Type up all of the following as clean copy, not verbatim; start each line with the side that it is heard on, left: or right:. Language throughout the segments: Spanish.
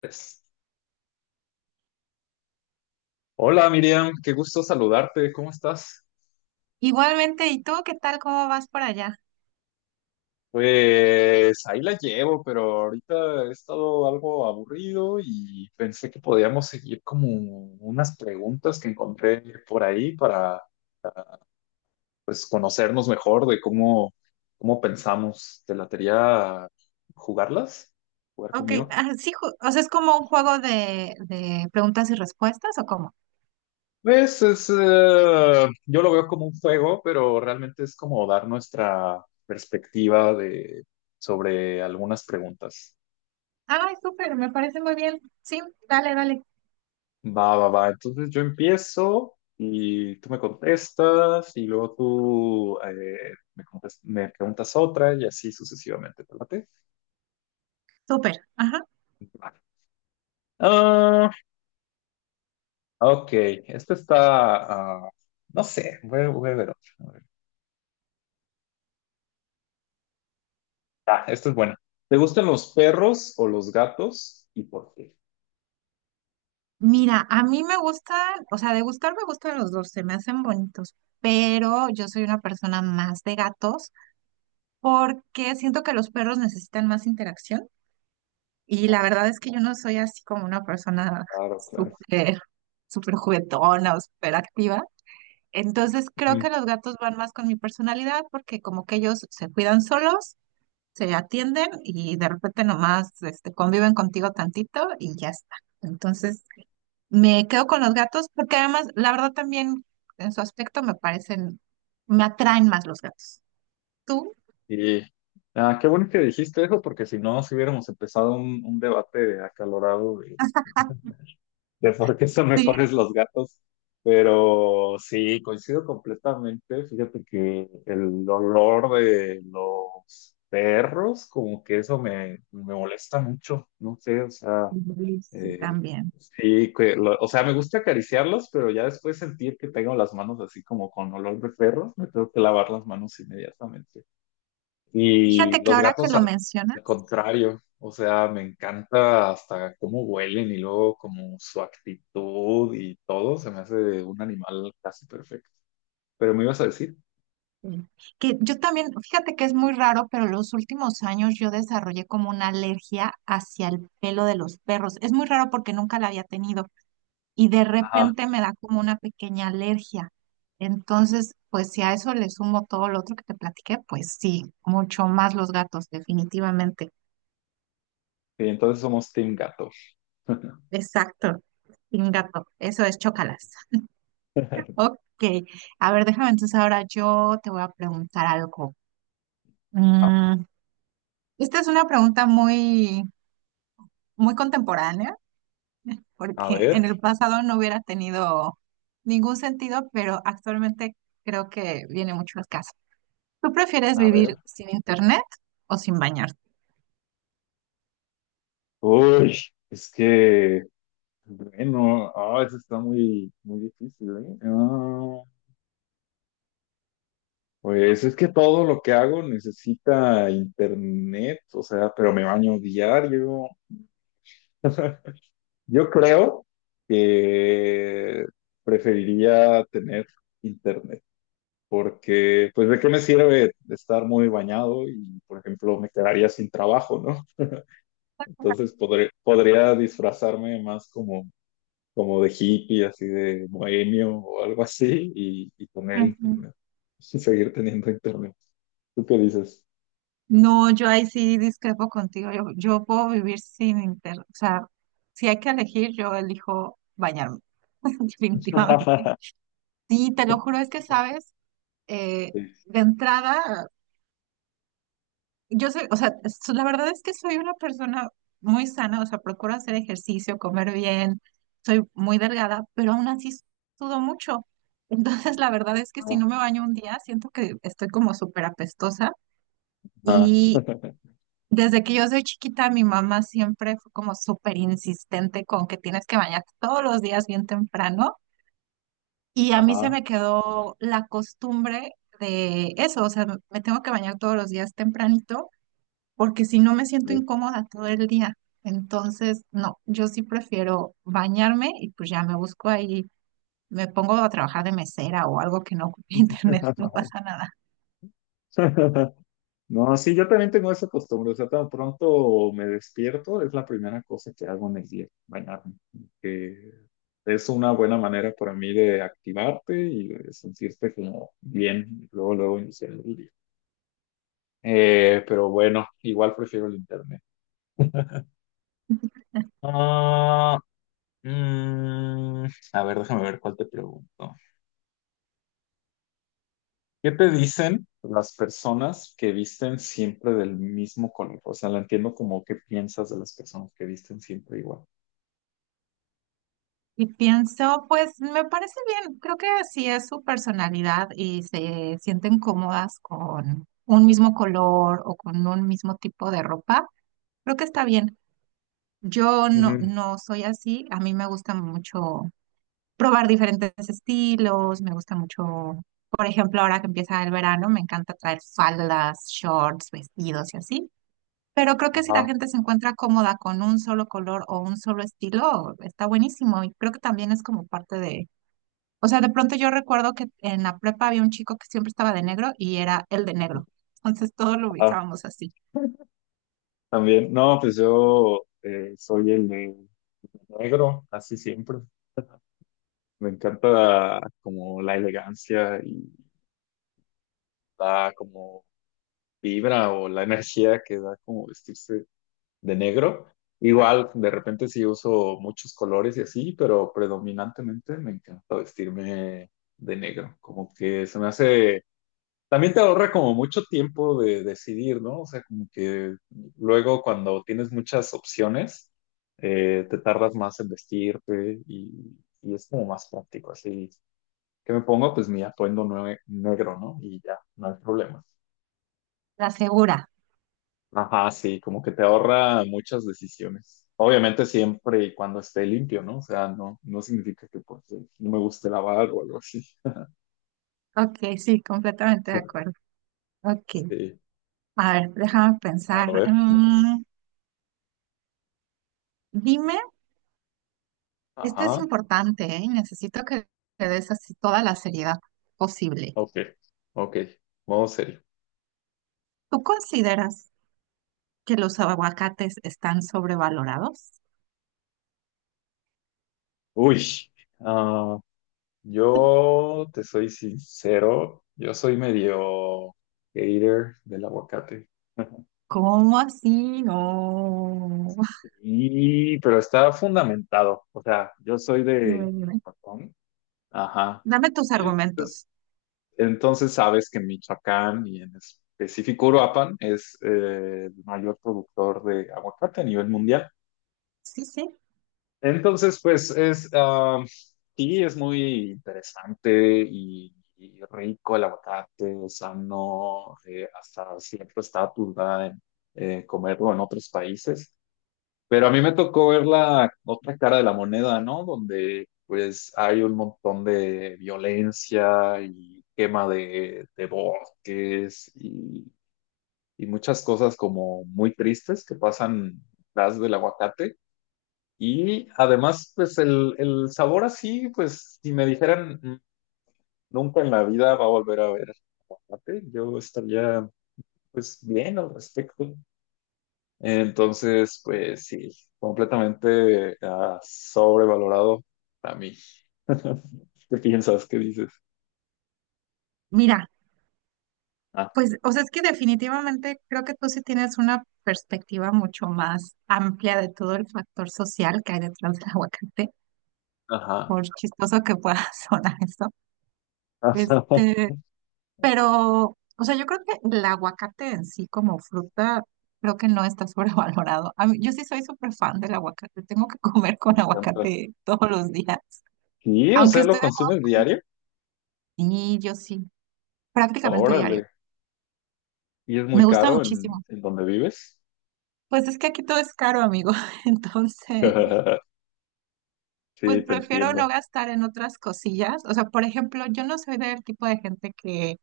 left: Pues, Hola, Miriam, qué gusto saludarte. ¿Cómo estás?
right: Igualmente, ¿y tú qué tal? ¿Cómo vas por allá?
left: Pues ahí la llevo, pero ahorita he estado algo aburrido y pensé que podíamos seguir como unas preguntas que encontré por ahí para conocernos mejor de cómo pensamos. ¿Te latería jugarlas? ¿Jugar
right: Ok,
left: conmigo?
right: sí, o sea, es como un juego de preguntas y respuestas, ¿o cómo?
left: Pues es, yo lo veo como un juego, pero realmente es como dar nuestra perspectiva sobre algunas preguntas.
right: Ay, súper, me parece muy bien. Sí, dale, dale.
left: Va, va, va. Entonces yo empiezo y tú me contestas y luego tú me preguntas otra y así sucesivamente. ¿Te late?
right: Súper, ajá.
left: Va. Ah, ok. Esto está. No sé, voy a ver otro. A ver. Esto es bueno. ¿Te gustan los perros o los gatos y por qué?
right: Mira, a mí me gustan, o sea, de gustar me gustan los dos, se me hacen bonitos, pero yo soy una persona más de gatos porque siento que los perros necesitan más interacción y la verdad es que yo no soy así como una persona
left: Claro, claro.
right: súper, súper juguetona o súper activa. Entonces creo que
left: Ujú.
right: los gatos van más con mi personalidad porque como que ellos se cuidan solos, se atienden y de repente nomás este, conviven contigo tantito y ya está. Entonces me quedo con los gatos porque además la verdad también en su aspecto me parecen, me atraen más los gatos. ¿Tú?
left: Y Qué bueno que dijiste eso, porque si no, si hubiéramos empezado un debate acalorado de por qué son
right: Sí,
left: mejores los gatos. Pero sí, coincido completamente. Fíjate que el olor de los perros, como que eso me molesta mucho. No sé, o sea,
right: sí,
left: eh,
right: también.
left: sí, o sea, me gusta acariciarlos, pero ya después sentir que tengo las manos así como con olor de perros, me tengo que lavar las manos inmediatamente. Y
right: Fíjate que
left: los
right: ahora que
left: gatos
right: lo
left: al
right: mencionas,
left: contrario, o sea, me encanta hasta cómo huelen y luego como su actitud y todo, se me hace un animal casi perfecto. Pero me ibas a decir,
right: mm. Que yo también, fíjate que es muy raro, pero los últimos años yo desarrollé como una alergia hacia el pelo de los perros. Es muy raro porque nunca la había tenido y de
left: ajá,
right: repente me da como una pequeña alergia. Entonces, pues si a eso le sumo todo lo otro que te platiqué, pues sí, mucho más los gatos, definitivamente.
left: y entonces somos team gato.
right: Exacto, sin gato, eso es chócalas. Ok, a ver, déjame entonces ahora yo te voy a preguntar algo. Mm, Esta es una pregunta muy contemporánea,
left: A
right: porque en
left: ver,
right: el pasado no hubiera tenido ningún sentido, pero actualmente creo que viene mucho al caso. ¿Tú prefieres
left: a
right: vivir
left: ver.
right: sin internet o sin bañarte?
left: Uy, es que, bueno, eso está muy, muy difícil, ¿eh? Pues es que todo lo que hago necesita internet, o sea, pero me baño diario. Yo creo que preferiría tener internet, porque pues de qué me sirve estar muy bañado y, por ejemplo, me quedaría sin trabajo, ¿no? Entonces podría disfrazarme más como de hippie, así de bohemio o algo así, y tener
right: Ujú.
left: internet, y seguir teniendo internet. ¿Tú qué dices?
right: No, yo ahí sí discrepo contigo. Yo puedo vivir sin internet. O sea, si hay que elegir, yo elijo bañarme, definitivamente. Sí, te lo juro, es que sabes, Eh,
left: Sí.
right: de entrada. Yo soy, o sea, la verdad es que soy una persona muy sana, o sea, procuro hacer ejercicio, comer bien, soy muy delgada, pero aún así sudo mucho. Entonces, la verdad es que si no me baño un día, siento que estoy como súper apestosa.
left: Ajá.
right: Y desde que yo soy chiquita, mi mamá siempre fue como súper insistente con que tienes que bañarte todos los días bien temprano. Y a mí se
left: Ajá.
right: me quedó la costumbre de eso, o sea, me tengo que bañar todos los días tempranito porque si no me siento
left: Sí.
right: incómoda todo el día. Entonces, no, yo sí prefiero bañarme y pues ya me busco ahí, me pongo a trabajar de mesera o algo que no ocupe internet, no pasa nada.
left: No, sí, yo también tengo esa costumbre, o sea, tan pronto me despierto, es la primera cosa que hago en el día, bañarme, que es una buena manera para mí de activarte y de sentirte como bien, luego, luego iniciar el día. Pero bueno, igual prefiero el internet. Ah, mm, a ver, déjame ver cuál te pregunto. ¿Qué te dicen las personas que visten siempre del mismo color? O sea, la entiendo como qué piensas de las personas que visten siempre igual.
right: Y pienso, pues me parece bien, creo que si es su personalidad y se sienten cómodas con un mismo color o con un mismo tipo de ropa, creo que está bien. Yo no,
left: Ujú.
right: no soy así, a mí me gusta mucho probar diferentes estilos, me gusta mucho, por ejemplo, ahora que empieza el verano, me encanta traer faldas, shorts, vestidos y así. Pero creo que si la
left: Ajá,
right: gente se encuentra cómoda con un solo color o un solo estilo, está buenísimo. Y creo que también es como parte de, o sea, de pronto yo recuerdo que en la prepa había un chico que siempre estaba de negro y era el de negro. Entonces todos lo
left: ajá.
right: ubicábamos así.
left: También, no, pues yo soy el de negro, así siempre. Me encanta como la elegancia y la como vibra o la energía que da como vestirse de negro. Igual, de repente sí uso muchos colores y así, pero predominantemente me encanta vestirme de negro. Como que se me hace también te ahorra como mucho tiempo de decidir, ¿no? O sea, como que luego cuando tienes muchas opciones, te tardas más en vestirte y es como más práctico. Así que me pongo pues mi atuendo negro, ¿no? Y ya, no hay problema.
right: La segura.
left: Ajá, sí, como que te ahorra muchas decisiones. Obviamente siempre y cuando esté limpio, ¿no? O sea, no significa que pues, no me guste lavar o algo así.
right: Ok, sí, completamente de acuerdo. Ok.
left: Sí,
right: A ver, déjame
left: a
right: pensar.
left: ver, más.
right: Dime. Esto es
left: Ajá.
right: importante, ¿eh? Y necesito que le des así toda la seriedad posible.
left: Ok, ok, modo serio.
right: ¿Tú consideras que los aguacates están sobrevalorados?
left: Uy, ah, yo te soy sincero, yo soy medio hater del aguacate.
right: ¿Cómo así? No.
left: Y, pero está fundamentado, o sea, yo soy
right: Dime,
left: de
right: dime.
left: Michoacán, ajá.
right: Dame tus
left: Y
right: argumentos.
left: entonces sabes que Michoacán y en específico Uruapan es el mayor productor de aguacate a nivel mundial.
right: Sí, sí.
left: Entonces, pues es, sí, es muy interesante y rico el aguacate, sano, hasta cierto estatus da en comerlo en otros países. Pero a mí me tocó ver la otra cara de la moneda, ¿no? Donde pues hay un montón de violencia y quema de bosques y muchas cosas como muy tristes que pasan detrás del aguacate. Y además, pues el sabor así, pues si me dijeran "Mm, nunca en la vida va a volver a ver aguacate, yo estaría pues bien al respecto". Entonces, pues sí, completamente sobrevalorado para mí. ¿Qué piensas? ¿Qué dices?
right: Mira,
left: Ah,
right: pues, o sea, es que definitivamente creo que tú sí tienes una perspectiva mucho más amplia de todo el factor social que hay detrás del aguacate,
left: ajá.
right: por chistoso que pueda sonar eso.
left: Ajá.
right: Este, Pero, o sea, yo creo que el aguacate en sí como fruta, creo que no está sobrevalorado. A mí- yo sí soy súper fan del aguacate. Tengo que comer
left: Me
right: con
left: encanta.
right: aguacate todos los días.
left: Sí, o
right: Aunque
left: sea, lo
right: estoy de acuerdo.
left: consumes diario.
right: Sí, yo sí, prácticamente
left: Órale.
right: diario.
left: Y es
right: Me
left: muy
right: gusta
left: caro
right: muchísimo.
left: en donde vives.
right: Pues es que aquí todo es caro, amigo. Entonces, pues
left: Sí, te
right: prefiero no
left: entiendo.
right: gastar en otras cosillas. O sea, por ejemplo, yo no soy del tipo de gente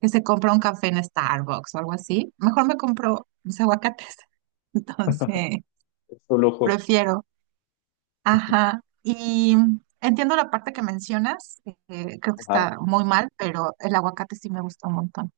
right: que se compra un café en Starbucks o algo así. Mejor me compro mis aguacates. Entonces,
left: Es un lujo.
right: prefiero. Ajá, y entiendo la parte que mencionas, creo que
left: Ajá.
right: está muy mal, pero el aguacate sí me gusta un montón.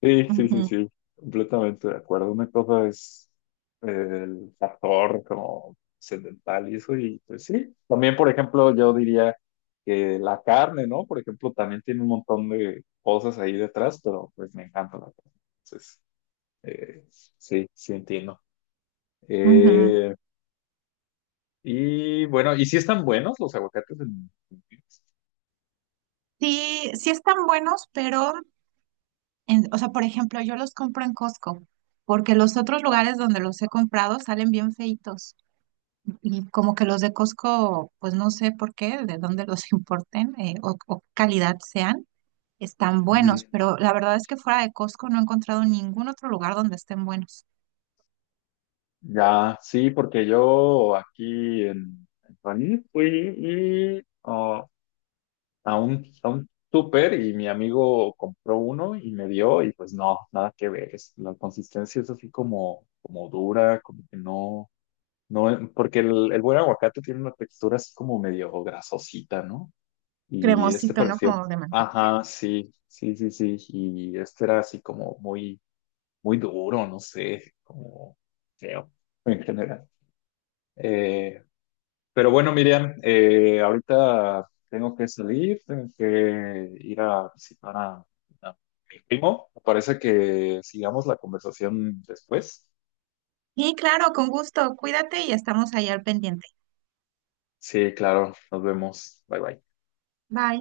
left: Sí, sí,
right: Ujú,
left: sí, sí, completamente de acuerdo. Una cosa es eh, el factor como sedental y eso, y pues sí. También, por ejemplo, yo diría que la carne, ¿no? Por ejemplo, también tiene un montón de cosas ahí detrás, pero pues me encanta la carne. Entonces, eh, sí, sí entiendo.
right: ujú.
left: Eh, y bueno, ¿y si están buenos los aguacates en...
right: Sí, sí están buenos, pero, o sea, por ejemplo, yo los compro en Costco, porque los otros lugares donde los he comprado salen bien feitos, y como que los de Costco, pues no sé por qué, de dónde los importen, o qué calidad sean, están buenos,
left: Ujú.
right: pero la verdad es que fuera de Costco no he encontrado ningún otro lugar donde estén buenos.
left: Ya, sí, porque yo aquí en París fui y, ah, a a un súper y mi amigo compró uno y me dio y pues no, nada que ver. La consistencia es así como, como dura, como que no, no, porque el buen aguacate tiene una textura así como medio grasosita, ¿no? Y este
right: Cremosito, ¿no?
left: pareció,
right: Como de mantequilla.
left: ajá, sí, sí, sí, sí, y este era así como muy, muy duro, no sé, como feo en general. Eh, pero bueno, Miriam, ahorita tengo que salir, tengo que ir a visitar a mi primo. Me parece que sigamos la conversación después.
right: Y claro, con gusto, cuídate y estamos ahí al pendiente.
left: Sí, claro, nos vemos. Bye bye.
right: Bye.